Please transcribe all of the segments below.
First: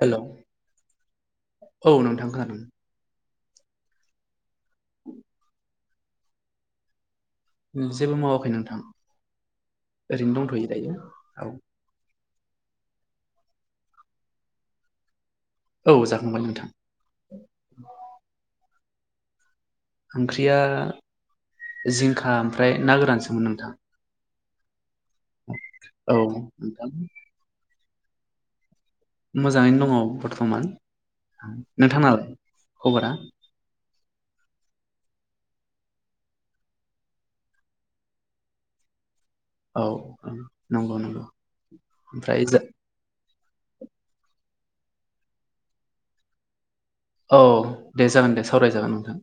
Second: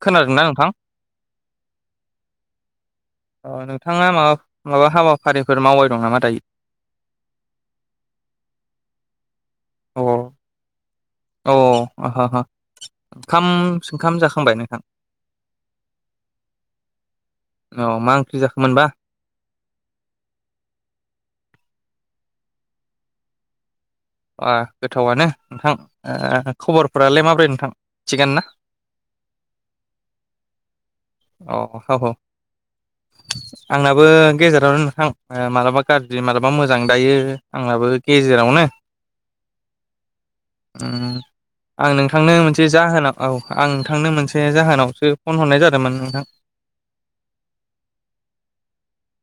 हेल' खोनादोंना नोंथां औ नोंथां खोनादों अ नोंथाङा माबा माबा हाबाफारिफोर मावबाय दं नामा दायो जेबो मावाखै नोंथां अ ओरैनो दंथ'यो दायो औ अ हा ओंखाम सोंखाम जाखांबाय नोंथां औ जाखांबाय नोंथां मोनबा ओंख्रिया जिंखा ओमफ्राय ना गोरानसोमोन नोंथां अ गोथावनो नोंथां औ आ नोंथां खबरफोरालाय माब्रै नोंथां थिगानो ना मोजाङैनो दङ बर्थमान अ औ नोंथाङालाय खबरा आंबो गेजेरावनो नोंथां मालाबा गाज्रि मालाबा मोजां दायो आंनाबो गेजेरावनो औ औ नंगौ नंगौ आं नोंथांनो ओमफ्राय जा मोनसे जाहोनाव औ आं नोंथांनो मोनसे जाहोनावसो फन हरनाय जादोंमोन नोंथां औ दे जागोन दे सावराय जागोन नोंथां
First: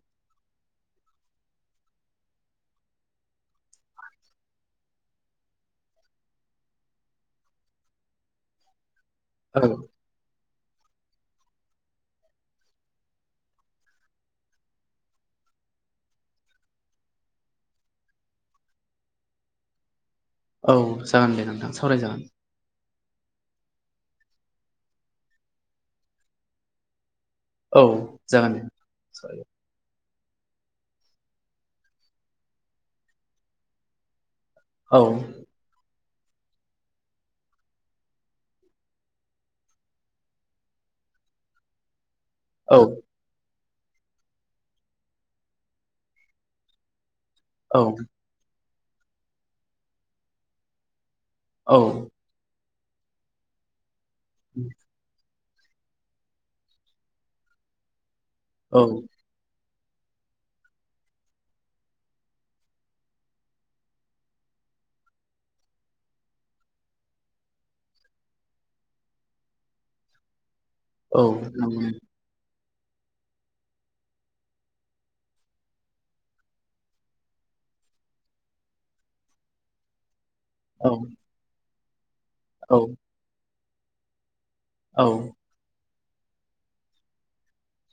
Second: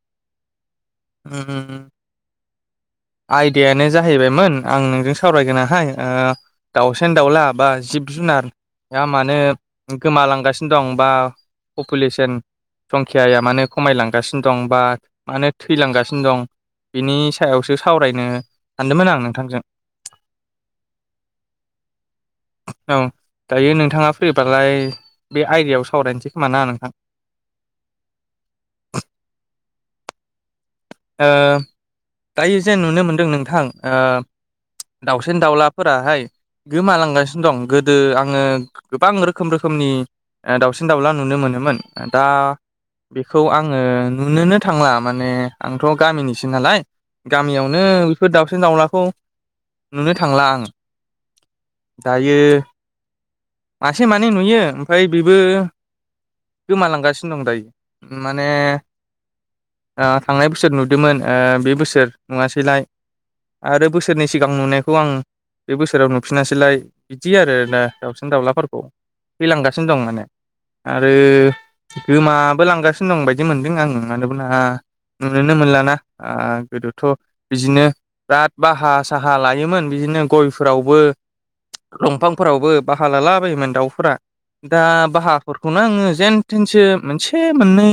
ओम ओम ओम आयदायानो जाहैबायमोन आं नोंजों सावरायगोनहाय अ दाउसेन दाउला बा जिब जुन नार आ मानो औ गोमालांगासिनो दं बा पपुलेसन संखियाया मानो खमायलांगासिनो दं बा मानो थैलांगासिनो दं बिनि सायावसो सावरायनो सानदोंमोन आं नोंथांजों। औ जागोन दे नोंथां सावरायजागोन। औ दायो नोंथाङा फ्रिबालाय बे आयदायाव सावरायनोसै खोमा ना नोंथां औ जागोन दे। ओ दायो जों नुनो मोनदों नोंथां ओ औ दाउसिन दाउलाफोराहाय गोमालांगासिनो दं गोदो आङो गोबां रोखोम रोखोमनि दाउसिन दाउला नु नो मोनोमोन दा औ बेखौ आङो नुनोनो थांला माने आंथ' गामिनिसो नालाय गामियावनो औ बेफोर दाउसिन दाउला खौ नुनो थांला आं। दायो मासे मानै नुयो ओमफ्राय बेबो गोमालांगासिनो दं दायो। माने औ आ थांनाय बोसोर नुदोंमोन ओ बे बोसोर नुवासैलाय आरो बोसोरनि सिगां नुनायखौ आं बे बोसोराव नुफिनासैलाय बिदि आरो ना दाउसिन दाउलाफोरखौ थैलांगासिनो दं माने। आरो औ नंगौ गोमाबो लांगासिनो दं बायदि मोनदों आङो मानोबोला नुनोनो मोनला ना आ गोदोथ' बिदिनो बिराद बाहा साहा लायोमोन बिदिनो औ गयफोरावबो दंफांफोरावबो औ बाहा लालाबायोमोन दाउफोरा। दा औ बाहाफोरखौनो आङो जेन थेनसो मोनसे मोननै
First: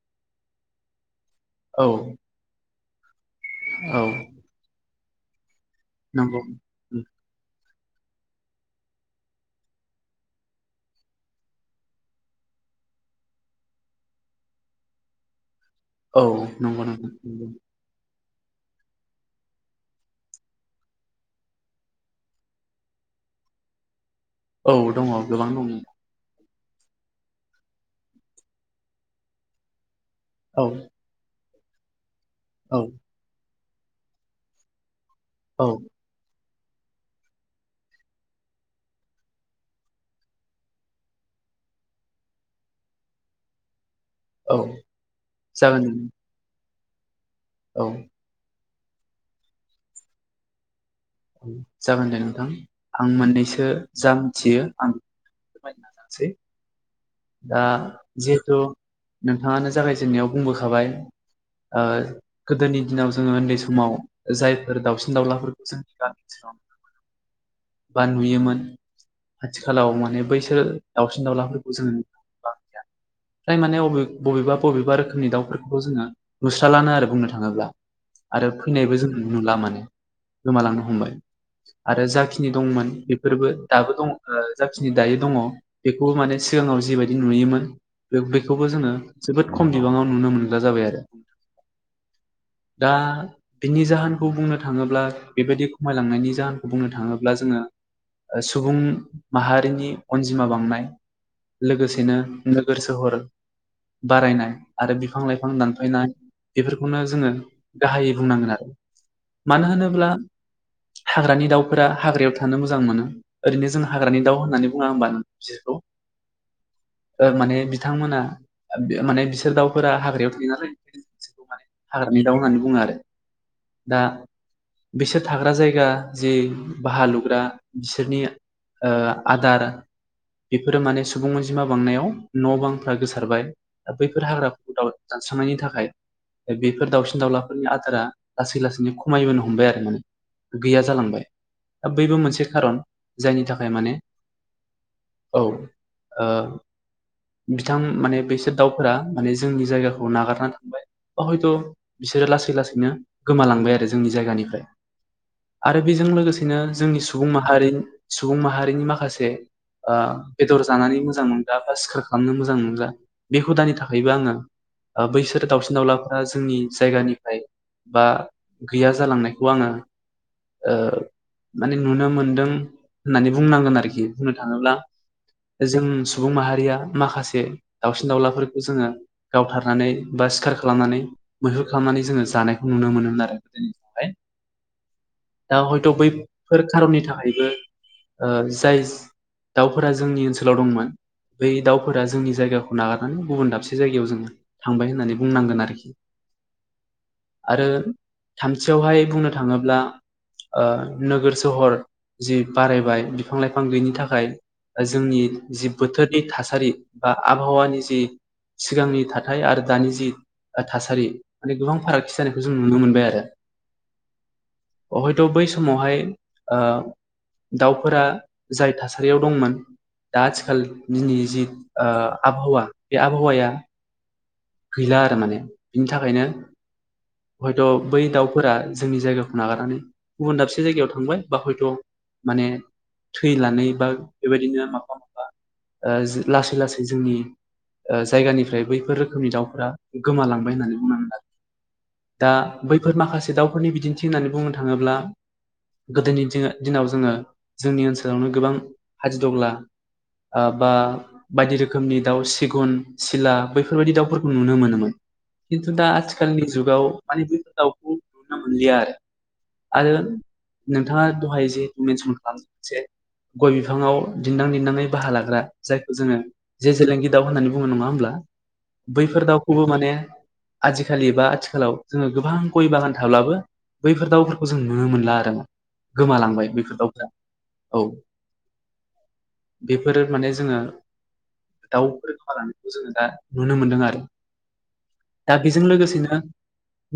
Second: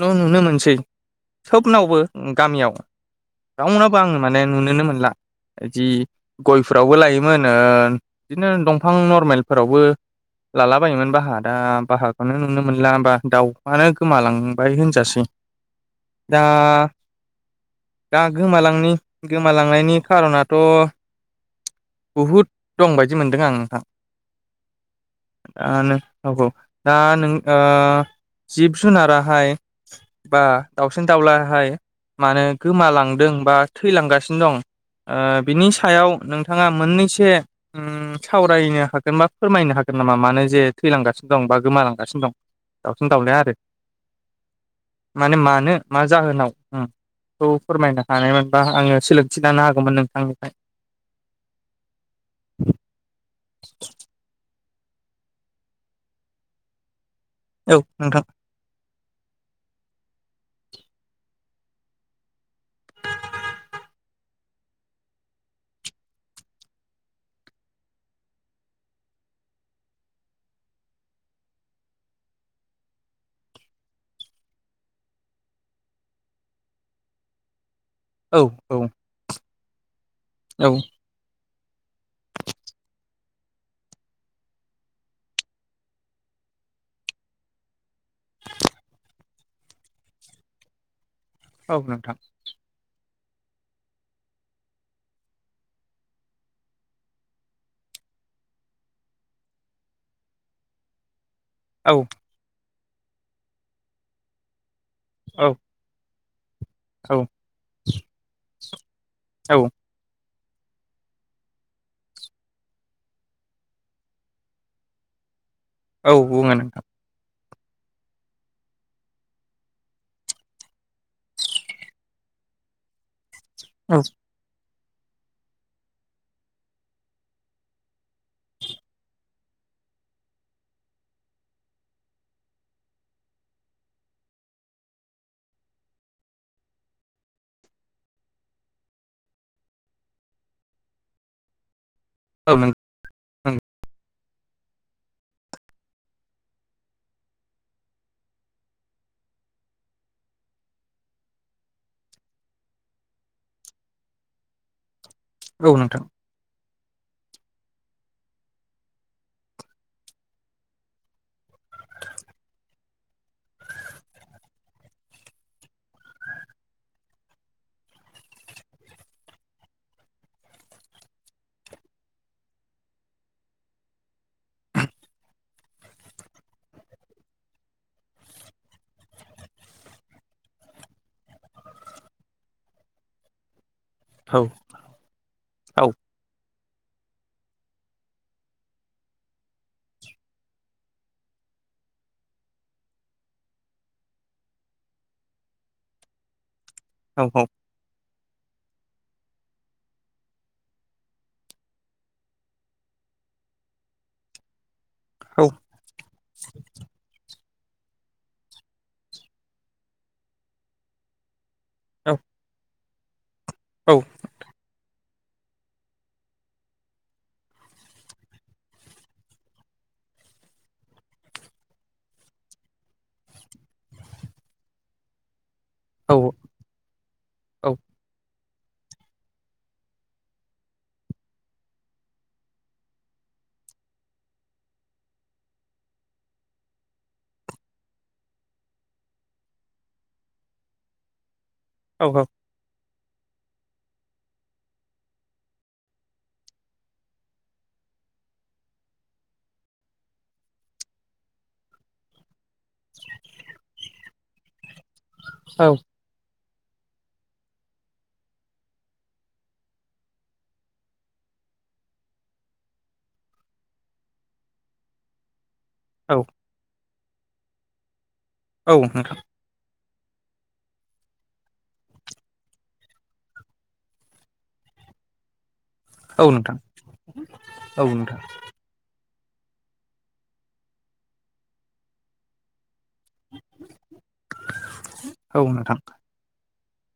ल' नुनो मोनसै। सोबनावबो औ गामियाव औ रावनावबो आं माने नुुनोनो मोनला। बिदि नंगौ गयफोरावबो लायोमोन ओ बिदिनो दंफां नरमेलफोरावबो लालाबायायोमोन बाहा दा बाहाखौनो नुनो मोनला बा दाउआनो गोमालांबाय होनजासै। औ दा नंगौ नंगौ नोंथां नंगौ। दा गोमालांनि गोमालांनायनि कार'नाथ' बहुद दं बायदि मोनदों आं नोंथां। औ दङ गोबां दङ आनो [unintelligible] दा नों ओ जिब जुनाराहाय बा औ दावउलाहाय मानो औ गोमालांदों बा थैलांगासिनो दं ओ औ बिनि सायाव नों थाङा मोननैसो ओम सावरायनो हागोन बा फोरमायनो हागोन नामा मानो जे थैलांगासिनो दं। बा गोमालांगासिनो दं दाउसिन दाउलाया आरो औ माने मानो जागोन दे मा जाहोनाव उम बेखौ औ फोरमायनो हानाय बा आङो सोलोंथि लानो हागौमोन नोंथांनिफ्राय जागोन दे नोंथां आं मोननैसो जा मिथियो आं फोरमायनो नाजानोसै। दा औ नोंथां जिहेथु नोंथाङानो जागायजेननायाव बुंबोखाबाय ओ गोदोनि दिनाव जोङो उन्दै समाव जायफोर दाउसिन दाउलाफोरखौ जोंनि गामि ओनसोलाव [inaudible] बा नुयोमोन आथिखालाव माने बैसोर दावसिन दाउलाफोरखौ जोङो मोनला। [inaudible] फ्राय माने अबे बबेबा बबेबा रोखोमनि दाउफोरखौ जोङो नुस्राला लानो आरो बुंनो थाङोब्ला। औ आरो औ फैनायबो जों नुनो मोनला माने औ गोमालांनो हमबाय। आरो जाखिनि दंमोन बेफोरबो दाबो दं ओ जाखिनि दायो दङ' बेखौबो माने सिगाङाव जिबाय दि नुयोमोन बे बेखौबो जोङो जोबोद खम बिबाङाव नुनो मोनग्रा जाबाय आरो औ नोंथां। दा बिनि जाहोनखौ बुंनो थाङोब्ला बे बायदि खमायलांनायनि जाहोनखौ बुंनो थाङोब्ला जोङो ओ सुबुं माहारिनि अनजिमा बांनाय लोगो औ दिनो नोगोर सहर बारायनाय आरो बिफां लाइफां औ दानफानाय बेफोरखौनो औ जोङो गाहायै बुंनांगोन आरो औ मानो होनोब्ला [inaudible] हाग्रानि दाउफोरा हाग्रायाव थानो मोजां मोनो ओरैनो जों हाग्रानि दाउ होननानै बुङा होनबा बिसोरखौ? औ बुङो नोंथां। ओं माने बिथांमोना ओ बे माने बिसोर दाउफोरा हाग्रायाव थायो नालाय [unintelligible] [unintelligible] हाग्रानि दाउ होननानै बुङो आरो दा औ बिसोर थाग्रा जायगा जि बाहा लुग्रा बिसोरनि ओ आदार बेफोरो माने सुबुं जिमा बांनायाव न बांफ्रा गोसारबाय बैफोर हाग्राफोरखौ दानस्रांनायनि थाखाय बेफोर दाउसिन दाउलाफोरनि आदारा लासै लासैनो खमायबोनो हमबाय आरो माने गैया जालांबाय। दा बैबो मोनसे औ नों खारन जायनि थाखाय माने औ ओ बिथां माने बेसोर दाउफोरा माने जोंनि जायगाखौ नागारनानै थांबाय बा हयथ' बिस सोरो लासै लासैनो गोमालांबाय आरो जोंनि जायगानिफ्राय औ आरो नोंथां बेजों लोगोसेनो जोंनि सुबुं माहारिन सुबुं माहारिनि ओ माखासे ओ बेदर जानानै मोजां मोनग्रा बा सिखार खालामनो मोजां मोनग्रा बे हु दानि थाखायबो आङो ओ बैसोर दावउसिन दाउलाफोरा जोंनि जायगानिफाय बा गैया जालांनायखौ आङो ओ माने नुनो मोनदों होननानै बुंनांगोन आरोखि बुंनो थाङोब्ला जों सुबुं माहारिया माखासे दावसिन दाउलाफोरखौ जोङो गावथारनानै बा सि सिखार खालामनानै मैहुर खालामनानै जोङो जानायखौ नुनो मोनोमोन आरो उम। [unintelligible] औ औ दा औ हयथ' बै फोर खारननि थाखायबो ओ जाय दाउफोरा जोंनि ओनसोलाव दंमोन बै दाउफोरा जोंनि जायगाखौ नागारनानै गुबुन दाबसे जायगायाव जोङो थांबाय होननानै बुंनांगोन आरोखि औ आरो थामथियावहाय बुंनो थाङोब्ला ओ नोगोर सहर जि बारायबाय बिफां लाइफां गैयनि थाखाय जों जि बोथोरनि थासारि बा आब हावानि जि सिगांनि थाथाय आरो दानि ओ जि थासारि माने गोबां फारागथि जानायखौ जों नुनो मोनबाय आरो औ। हयथ' बै समावहाय ओ दाउफोरा जाय थासारियाव दंमोन दा आथिखालनि जि ओ आबहावा बे आबहावाया गैला आरो माने बिनि औ थाखायनो हयथ' औ बै दाउ फोरा जोंनि जायगाखौ नागारनानै गुबुन दाबसे जायगायाव थांबाय बा हयथ' माने थैनानै बा बेबायदिनो माफा माफा ओ जो लासै लासै जोंनि ओ जायगानिफ्राय बैफोरो [unintelligible] दाउफोरा गोमालांबाय होननानै बुंनानै लादो औ दा बै। फोर माखासे दाउफोरनि बिदिन्थि होननानै बुंनो थाङोब्ला। गोदोनि दिङो दिनाव जोङो जोंनि ओनसोलावनो गोबां हादिदग्ला। ओ बा बायदि रोखोमनि दाउ सिगुन। सिला बैफोरबायदि दाउफोरखौ नुनो मोनोमोन औ खिन्थु दा आथिखालनि ज जुगाव माने बेफोर दाउखौ नुनो मोनलिया आरो आरो नोंथाङा दहाय जे मेनसन खालामदों जे गय बिफाङाव दिन्दां दिन्दाङै बाहा लाग्रा। जायखौ औ जोङो जे जेलिंगि दाउ होननानै बुङो नङा होमब्ला औ नोंथां बैफोर दाउखौबो माने आजिखालि बा आथिखालाव जोङो गोबां गय बागान थाब्लाबो। बैफोर दाउफोरखौ जों नुनो मोनला आरो औ गोमालांबाय नोंथां बेफोर दावफोरा औ। बेफोरो माने जोङो दाउफोर खानायखौ जोङो दा नुनो मोनदों आरो दा औ बेजों नोंथां लोगोसेनो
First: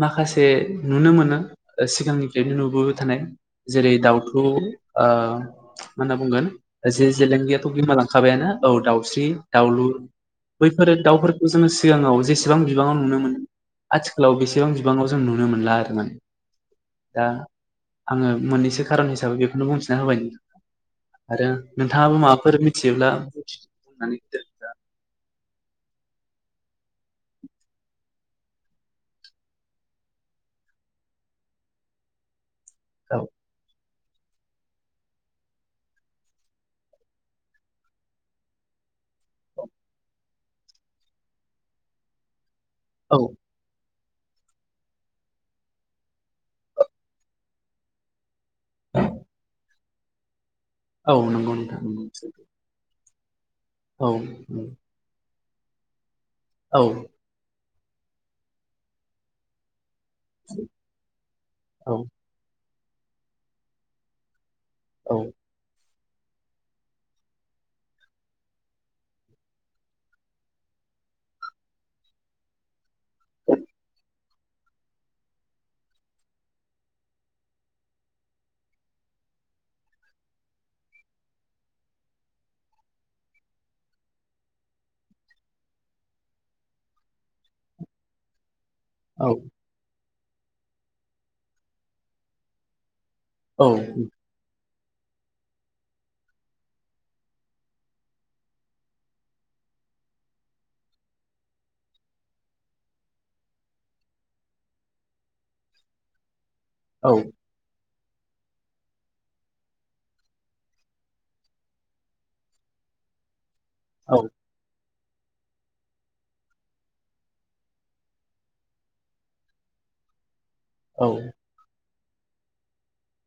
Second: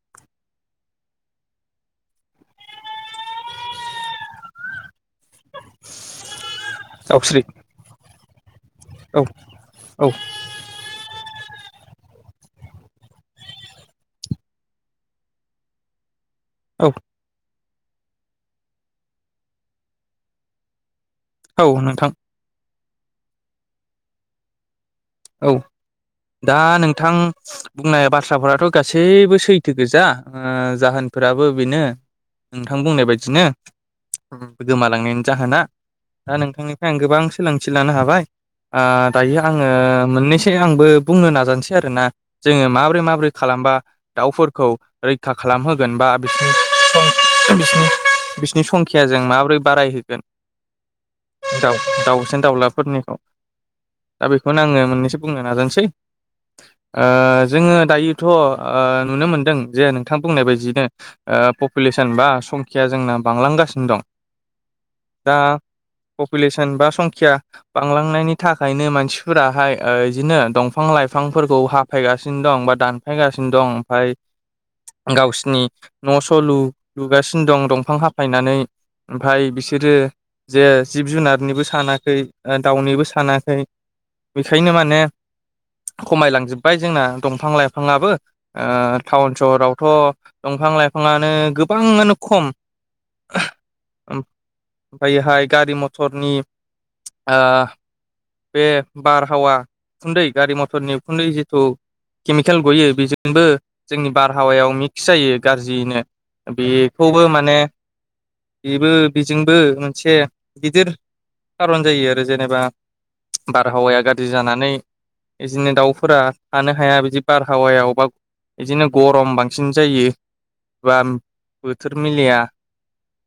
माखासे नुनो मोनो सिगांनिफ्रायनो नुबोबाय थानाय जेरै- दाउथु ओ मा होनना बुंगोन जे दाउस्रि जेलेंगियाथ' बिमालांखाबायानो औ दाउस्रि दाउलुर औ बैफोरो दाउफोरखौ जोङो सिगाङाव जेसेबां बिबाङाव नुनो मोन आथिखालाव बेसेबां बिबाङाव जों नुनो मोनला आरोना। औ दा आङो मोननैसो खारन हिसाबै बेखौनो बुंथिना होबाय। आरो औ नोंथां नोंथाङाबो माबाफोर मिथियोब्ला औ। दा नोंथां बुंनाय बाथ्राफोराथ' गासैबो सैथो गोजा ओ जाहोन फोराबो बेनो नोंथां बुंनाय बायदिनो गोमालांनायनि जाहोना। दा नोंथांनिफ्राय आं गोबां सोलोंथि लानो हाबाय ओ दायो आङो मोननैसै आंबो बुंनो नाजानोसै आरोना जोङो औ माब्रै-माब्रै खालामबा दाउफोरखौ रैखा खालामहोगोन बा बिसिनि सं बिसिनि बिसिनि संखियाजों माबोरै बारायहोगोन। औ नंगौ दउ नोंथां नंगौ दाउसिन दाउलाफोरनिखौ औ। फंनैसो बुंनो नाजानोसै औ ओ जोङो दायोथ' ओ नुनो मोनदों जे नोंथां बुंनाय बायदियैनो औ पपुलेसन बा स खिया जोंना बांलांगासिनो दं औ दा पपुलेसन बा संखिया बांलांनायनि थाखायनो मानसिफोराहाय ओ इजिनो दंफां-लाइफांफोरखौ हाफायगासिनो दं बा दानफायगासिनो दं ओमफ्राय गावसिनि न'स लु लुगासिनो दं दंफां हाफायनानै ओमफाय बिसोरो जे जिब जुनारनिबो सानाखै दाउनिबो सानाखै बेखायनो माने खमायलांजोब्बाय जोंना दंफां-लाइफाङाबो ओ टाउन सहरावथ' दंफां लाइफाङानो गोबाङानो खम। औ। ओमफायोहाय गारि मथरनि ओ बे बारहावा खुन्दै गारि मथरनि उखुन्दै जिथु केमिकेल गयो बेजोंबो जोंनि बारहावायाव मिक्स जायो गाज्रियैनो बेखौबो माने बेबो बिजोंबो मोनसे गिदिर। खारन जायो आरो जेनेबा बारहावाया औ गाज्रि जानानै इदिनो दाउफोरा थानो हाया बिदि बारहावायाव बा बिदिनो गरम बांसिन जायो। औ बाम बोथोर मिलया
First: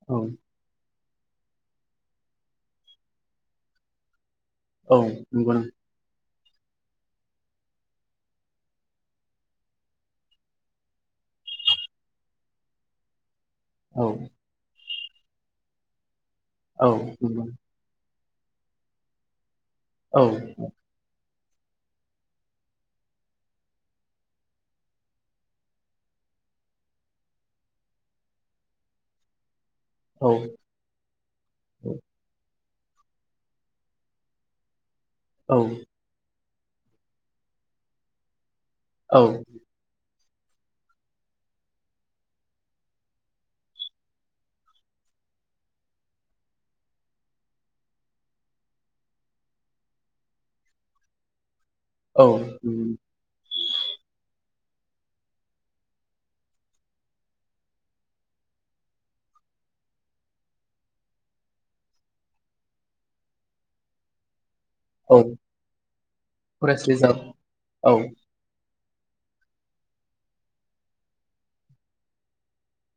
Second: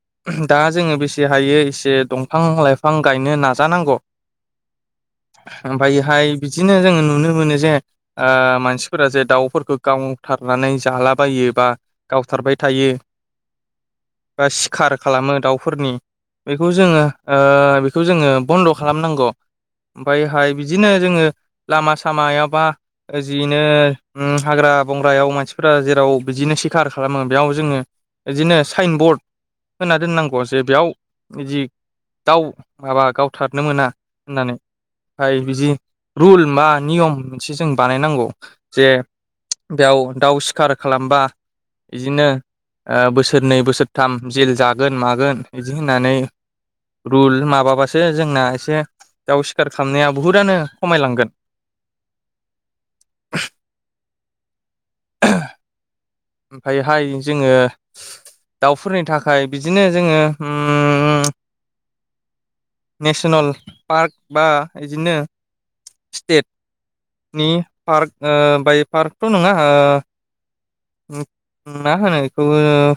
औ दा जोङो बेसे जे हायो एसे दंफां-लाइफां गायनो नाजानांगौ। औ। नंगौ नों- ओमफायो हाय बिदिनो जोङो नुनो मोनो जे ओ मानसिफोरा जे दाउफोरखौ गावथारनानै जालाबायो एबा गावथारबाय थायो औ बा सिखार खालामो दाउफोरनि बेखौ औ जोङो ओ नंगौ बेखौ जोङो बन्द'खालामनांगौ। औ ओमफ्रायहाय बिदिनो जोङो लामा सामाबा ओ जिनो हाग्रा बंग्रायाव मानसिफोरा जेराव बिदिनो सिखार खालामो बेयाव जोङो बिदिनो साइन बर्ड होना औ दोननांगौ जे बेयाव बिदि दाउ माबा गावथारनो मोना होननानै ओमफ्राय औ बिदि रुल बा नियम मोनसे जों बानायनांगौ जे औ बेयाव दाउ सिखार खालामबा बिदिनो बोसोरनै बोसोरथाम जेल जागोन मागोन बिदि होननानै रुल माबाबासो जोंना एसे दाउ सिकार खालामनाया बुहुतानो खमायलांगोन औ ओमफायहाय जोङो दाउफोरनि थाखाय बिदिनो जोङो नेसनेल पार्क बा बिदिनो औ फरेस्ट रिजार्भ स्टेटनि औ पार्क बाय पार्कथ' नङा ओ मा होनो बुखौ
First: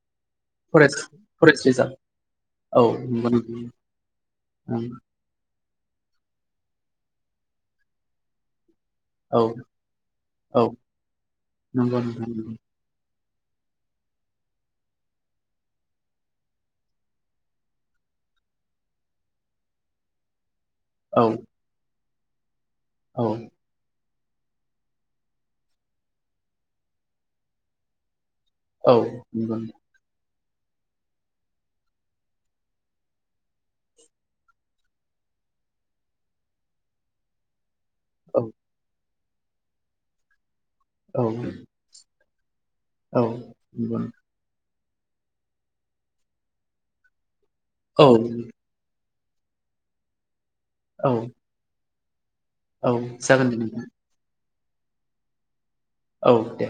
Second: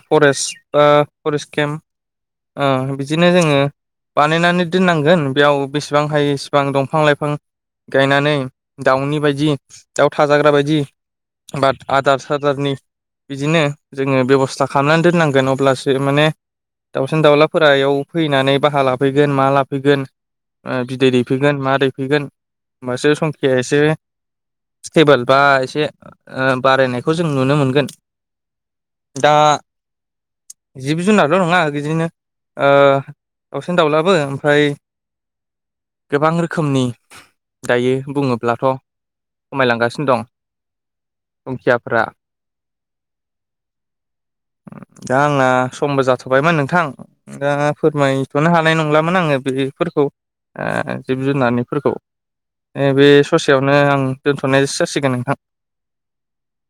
फरेस्ट बा फरेस्ट फरेस्ट रिजार्भ केम्प औ ओ बिदिनो नंगौ जोङो नोंथां बानायनानै ओं, दोननांगोन बेयाव बेसेबां हायो इसेबां दंफां लाइफां गायनानै। दाउनि औ बायदि दाउ थाजाग्रा औ बायदि बा नंगौ आदार नोंथां नंगौ सदारनि बिदिनो जोङो बेब'स्था खालामनानै दोननांगोन अब्लासो माने दाउसिन दाउलाफोरा याव फैनानै बाहा लाफैगोन मा लाफैगोन। ओ बिदै औ दैफैगोन मा दैफैगोन होनोमबासो औ संखाया एसे स्टेबोल बा एसे बारायनायखौ जों नुनो मोनगोन। गोन औ जिब जुनारल' नङा बिदिनो दाउसेन दाउलाबो ओमफ्राय गोबां रोखोमनि दायो नोंथां औ बुङोब्लाथ' खमायलांगासिनो दं औ हंखियाफोरा औ नंगौ दा आंना समबो जाथ'बायमोन नोंथां दा नोंथां फोरमायथ'नो औ हानाय नंला मोन आङो बेफोरखौ ओ जिबनि जुनारफोरखौ औ बे जागोन दे ससेयावनो नोंथां आं दोन्थ'नायो जासिगोन नोंथां औ दे